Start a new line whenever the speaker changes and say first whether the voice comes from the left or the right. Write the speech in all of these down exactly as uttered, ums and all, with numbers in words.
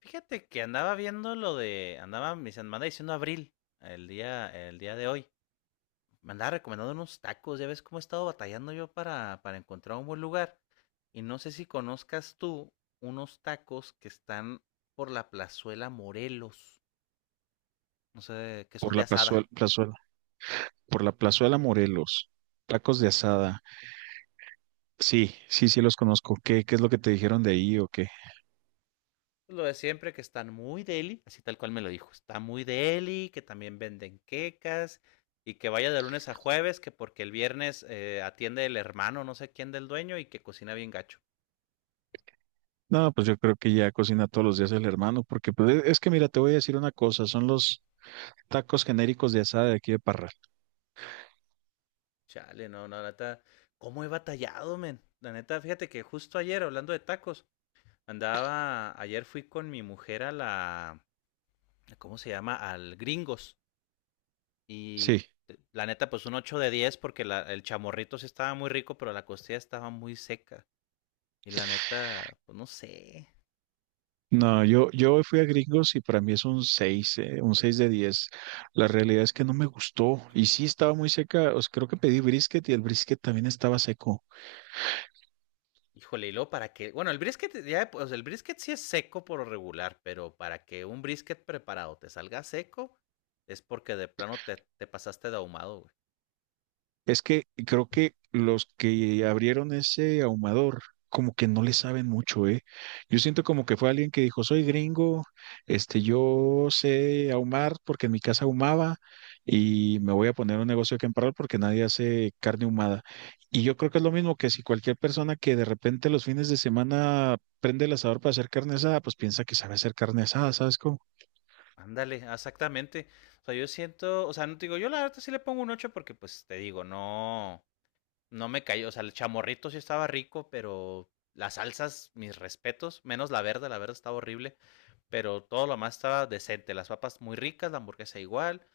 left: Fíjate que andaba viendo lo de, andaba, me se- me anda diciendo Abril, el día, el día de hoy. Me andaba recomendando unos tacos, ya ves cómo he estado batallando yo para, para encontrar un buen lugar. Y no sé si conozcas tú unos tacos que están por la plazuela Morelos, no sé, que son
right: Por
left: de
right: la
left: asada.
right: plazuela, plazuela- por la plazuela Morelos. Tacos de asada. Sí, sí, sí los conozco. ¿Qué, qué es lo que te dijeron de ahí o qué?
left: Lo de siempre, que están muy deli, así tal cual me lo dijo, está muy deli, que también venden quecas, y que vaya de lunes a jueves, que porque el viernes eh, atiende el hermano, no sé quién del dueño, y que cocina bien gacho.
right: No, pues yo creo que ya cocina todos los días el hermano, porque pues, e, es que mira, te voy a decir una cosa, son los tacos genéricos de asada de aquí de Parral.
left: Chale, no, no, la neta, ¿cómo he batallado, men? La neta, fíjate que justo ayer, hablando de tacos, andaba, ayer fui con mi mujer a la, ¿cómo se llama? Al Gringos. Y
right: Sí.
left: eh, la neta, pues un ocho de diez porque la- el chamorrito sí estaba muy rico, pero la costilla estaba muy seca. Y la neta, pues no sé.
right: No, yo, yo fui a Gringos y para mí es un seis eh, un seis de diez. La realidad es que no me gustó y sí estaba muy seca, o sea, creo que pedí brisket y el brisket también estaba seco.
left: Híjole, y luego para que, bueno, el brisket ya, pues el brisket sí es seco por lo regular, pero para que un brisket preparado te salga seco es porque de plano te, te pasaste de ahumado, güey.
right: Es que creo que los que abrieron ese ahumador, como que no le saben mucho, ¿eh? Yo siento como que fue alguien que dijo, soy gringo, este, yo sé ahumar porque en mi casa ahumaba y me voy a poner un negocio aquí en Parral porque nadie hace carne ahumada. Y yo creo que es lo mismo que si cualquier persona que de repente los fines de semana prende el asador para hacer carne asada, pues piensa que sabe hacer carne asada, ¿sabes cómo?
left: Ándale, exactamente. O sea, yo siento, o sea, no te digo, yo la verdad sí le pongo un ocho porque pues te digo, no, no me cayó, o sea, el chamorrito sí estaba rico, pero las salsas, mis respetos, menos la verde, la verde estaba horrible, pero todo lo más estaba decente, las papas muy ricas, la hamburguesa igual,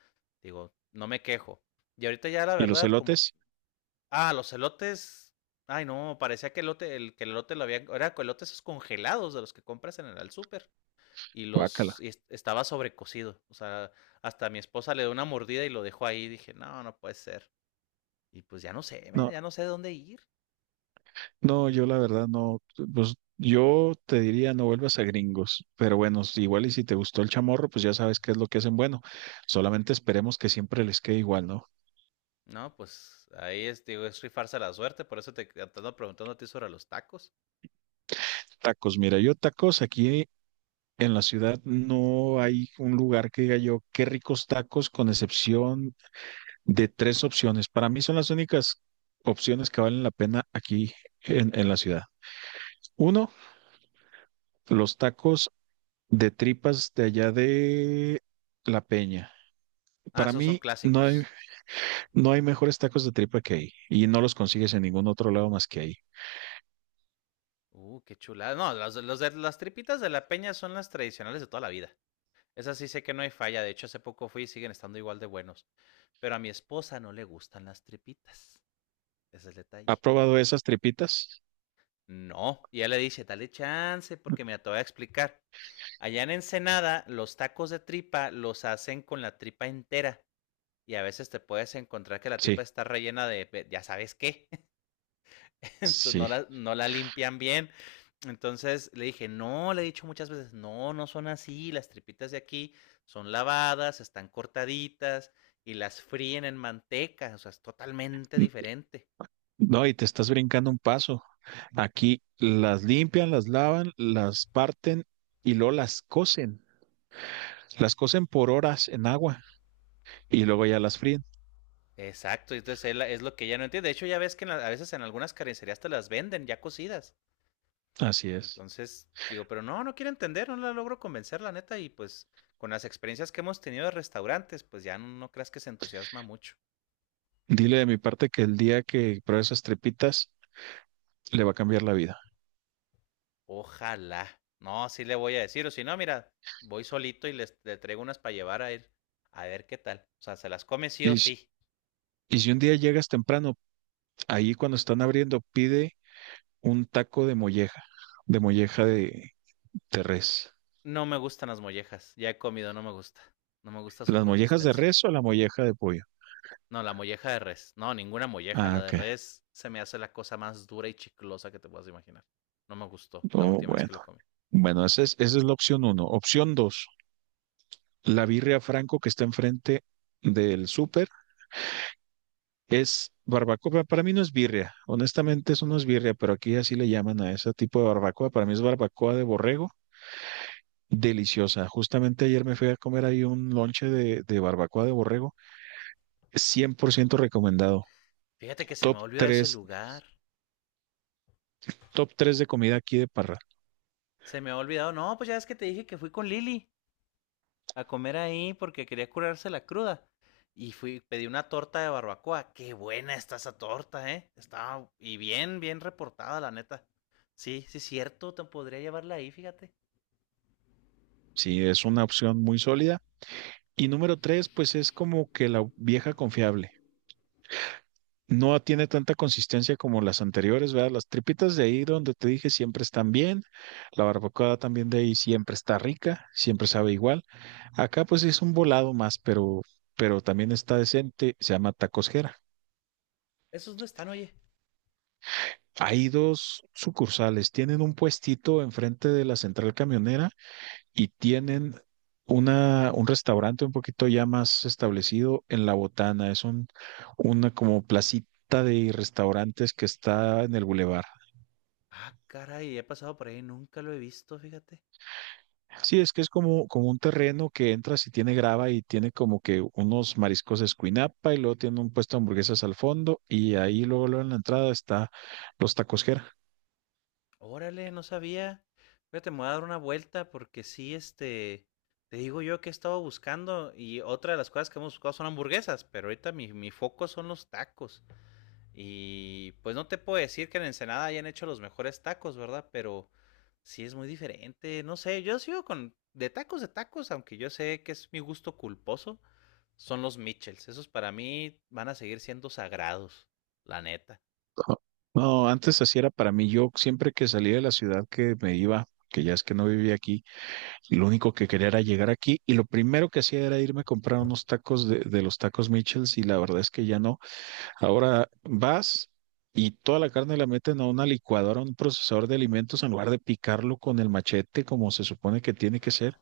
left: digo, no me quejo. Y ahorita ya la
right: Y los
left: verdad, como,
right: elotes,
left: ah, los elotes, ay no, parecía que elote, el, que el elote lo había, era con elotes esos congelados de los que compras en el al súper y los
right: guácala.
left: y est- estaba sobrecocido. O sea, hasta mi esposa le dio una mordida y lo dejó ahí. Dije, no, no puede ser. Y pues ya no sé, men,
right: No,
left: ya no sé dónde ir.
right: no, yo la verdad no, pues yo te diría no vuelvas a Gringos, pero bueno, si- igual y si te gustó el chamorro, pues ya sabes qué es lo que hacen bueno. Solamente esperemos que siempre les quede igual, ¿no?
left: No, pues ahí es, digo, es rifarse la suerte. Por eso te te ando preguntando a ti sobre los tacos.
right: Tacos, mira, yo tacos aquí en la ciudad no hay un lugar que diga yo qué ricos tacos, con excepción de tres opciones. Para mí son las únicas opciones que valen la pena aquí en, en la ciudad. Uno, los tacos de tripas de allá de La Peña.
left: Ah,
right: Para
left: esos son
right: mí no hay.
left: clásicos.
right: No hay mejores tacos de tripa que ahí y no los consigues en ningún otro lado más que ahí.
left: Uh, qué chulada. No, las, los de- las tripitas de la peña son las tradicionales de toda la vida. Esas sí sé que no hay falla. De hecho, hace poco fui y siguen estando igual de buenos. Pero a mi esposa no le gustan las tripitas. Ese es el
right: ¿Ha
left: detalle.
right: probado esas tripitas?
left: No, y ella le dice, dale chance, porque mira, te voy a explicar. Allá en Ensenada, los tacos de tripa los hacen con la tripa entera. Y a veces te puedes encontrar que la tripa
right: Sí,
left: está rellena de, de- ya sabes qué. Entonces no
right: sí.
left: la, no la limpian bien. Entonces le dije, no, le he dicho muchas veces, no, no son así. Las tripitas de aquí son lavadas, están cortaditas y las fríen en manteca. O sea, es totalmente
right: N-.
left: diferente.
right: No, y te estás brincando un paso. Aquí las limpian, las lavan, las parten y luego las cocen. Las cocen por horas en agua y luego ya las fríen.
left: Exacto, entonces él- es lo que ella no entiende. De hecho, ya ves que en la- a veces en algunas carnicerías te las venden ya cocidas.
right: Así es.
left: Entonces, digo, pero no, no quiere entender, no la logro convencer, la neta. Y pues con las experiencias que hemos tenido de restaurantes, pues ya no, no creas que se entusiasma mucho.
right: Dile de mi parte que el día que pruebe esas tripitas le va a cambiar la vida.
left: Ojalá. No, sí le voy a decir, o si no, mira, voy solito y les, le traigo unas para llevar a él. A ver qué tal. O sea, se las come sí o
right: Y si,
left: sí.
right: y si un día llegas temprano, ahí cuando están abriendo, pide un taco de molleja, de molleja de, de res.
left: No me gustan las mollejas. Ya he comido, no me gusta. No me gusta su
right: ¿Las mollejas de
left: consistencia.
right: res o la molleja de pollo?
left: No, la molleja de res. No, ninguna molleja.
right: Ah,
left: La de
right: ok.
left: res se me hace la cosa más dura y chiclosa que te puedas imaginar. No me gustó la
right: Oh,
left: última vez
right: bueno.
left: que lo comí.
right: Bueno, esa es, esa es la opción uno. Opción dos, la birria Franco que está enfrente del súper es barbacoa. Para mí no es birria. Honestamente, eso no es birria, pero aquí así le llaman a ese tipo de barbacoa. Para mí es barbacoa de borrego. Deliciosa. Justamente ayer me fui a comer ahí un lonche de, de barbacoa de borrego. cien por
left: Ujú.
right: ciento recomendado.
left: Fíjate que se me
right: Top
left: olvidó ese
right: tres
left: lugar.
right: top tres de comida aquí de Parra.
left: Se me ha olvidado. No, pues ya es que te dije que fui con Lili a comer ahí porque quería curarse la cruda. Y fui, pedí una torta de barbacoa. Qué buena está esa torta, ¿eh? Estaba y bien, bien reportada, la neta. Sí, sí, cierto, te podría llevarla ahí, fíjate.
right: Sí, es una opción muy sólida. Y número tres, pues es como que la vieja confiable. No tiene tanta consistencia como las anteriores, ¿verdad? Las tripitas de ahí donde te dije siempre están bien, la barbacoa también de ahí siempre está rica, siempre sabe igual. Acá pues es un volado más, pero, pero también está decente, se llama Tacos Jera.
left: ¿Esos dónde están, oye?
right: Hay dos sucursales, tienen un puestito enfrente de la central camionera y tienen una, un restaurante un poquito ya más establecido en La Botana. Es un, una como placita de restaurantes que está en el bulevar.
left: Ah, caray, he pasado por ahí, nunca lo he visto, fíjate.
right: Sí, es que es como, como un terreno que entras y tiene grava y tiene como que unos mariscos de Escuinapa y luego tiene un puesto de hamburguesas al fondo y ahí luego, luego en la entrada está los tacos Jera.
left: Órale, no sabía. Fíjate, me voy a dar una vuelta porque sí, este, te digo yo que he estado buscando y otra de las cosas que hemos buscado son hamburguesas, pero ahorita mi, mi foco son los tacos. Y pues no te puedo decir que en Ensenada hayan hecho los mejores tacos, ¿verdad? Pero sí es muy diferente, no sé, yo sigo con de tacos de tacos, aunque yo sé que es mi gusto culposo, son los Mitchells. Esos para mí van a seguir siendo sagrados, la neta.
right: No, no, antes así era para mí. Yo siempre que salía de la ciudad que me iba, que ya es que no vivía aquí, lo único que quería era llegar aquí y lo primero que hacía era irme a comprar unos tacos de, de los tacos Michels y la verdad es que ya no. Ahora vas y toda la carne la meten a una licuadora, a un procesador de alimentos en lugar de picarlo con el machete como se supone que tiene que ser.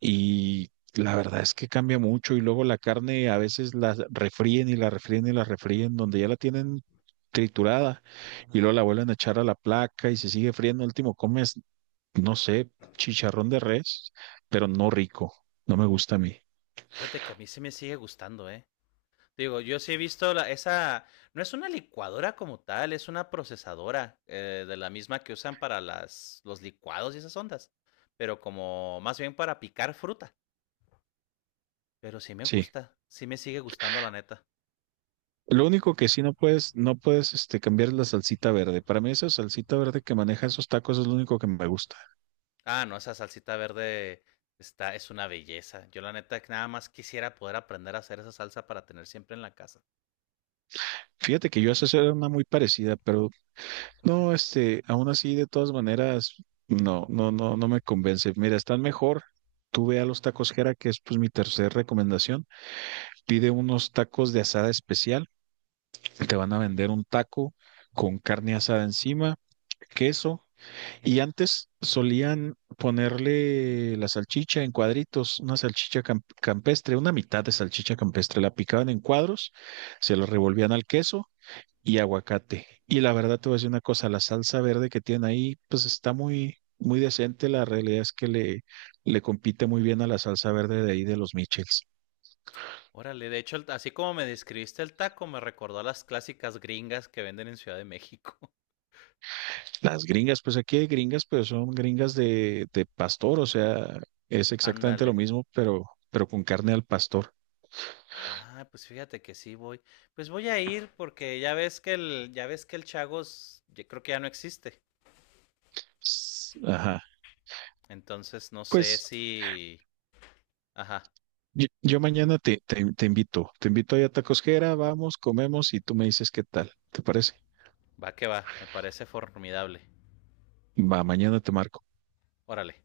right: Y la verdad es que cambia mucho y luego la carne a veces la refríen y la refríen y la refríen donde ya la tienen triturada y luego la vuelven a echar a la placa y se sigue friendo. Al último comes no sé, chicharrón de res, pero no rico. No me gusta a mí.
left: Fíjate que a mí se me sigue gustando, ¿eh? Digo, yo sí he visto la, esa, no es una licuadora como tal, es una procesadora eh, de la misma que usan para las, los licuados y esas ondas, pero como más bien para picar fruta. Pero sí me
right: Sí.
left: gusta, sí me sigue gustando la neta.
right: Lo único que sí no puedes, no puedes, este, cambiar es la salsita verde. Para mí esa salsita verde que maneja esos tacos es lo único que me gusta.
left: Ah, no, esa salsita verde está, es una belleza. Yo la neta que nada más quisiera poder aprender a hacer esa salsa para tener siempre en la casa.
right: Fíjate que yo hace era una muy parecida, pero no, este, aún así, de todas maneras, no, no, no, no me convence. Mira, están mejor. Tú ve a los tacos Jera, que es pues mi tercera recomendación. Pide unos tacos de asada especial. Te van a
left: Ujú.
right: vender un taco con carne asada encima, queso. Y antes solían ponerle la salchicha en cuadritos, una salchicha cam- campestre, una mitad de salchicha campestre. La picaban en cuadros, se la revolvían al queso y aguacate. Y la verdad te voy a decir una cosa, la salsa verde que tienen ahí, pues está muy, muy decente. La realidad es que le, le compite muy bien a la salsa verde de ahí de los Michels.
left: Órale, de hecho, el- así como me describiste el taco, me recordó a las clásicas gringas que venden en Ciudad de México.
right: Las gringas, pues aquí hay gringas, pero son gringas de, de pastor, o sea, es exactamente lo
left: Ándale.
right: mismo, pero, pero con carne al pastor.
left: Ah, pues fíjate que sí voy. Pues voy a ir porque ya ves que el, ya ves que el Chagos, yo creo que ya no existe.
right: S-. Ajá.
left: Entonces no sé
right: Pues
left: si... Ajá,
right: yo, yo mañana te, te, te invito, te invito ahí a Tacosquera, vamos, comemos y tú me dices qué tal, ¿te parece?
left: va que va, me parece formidable.
right: Va, mañana te marco.
left: Órale.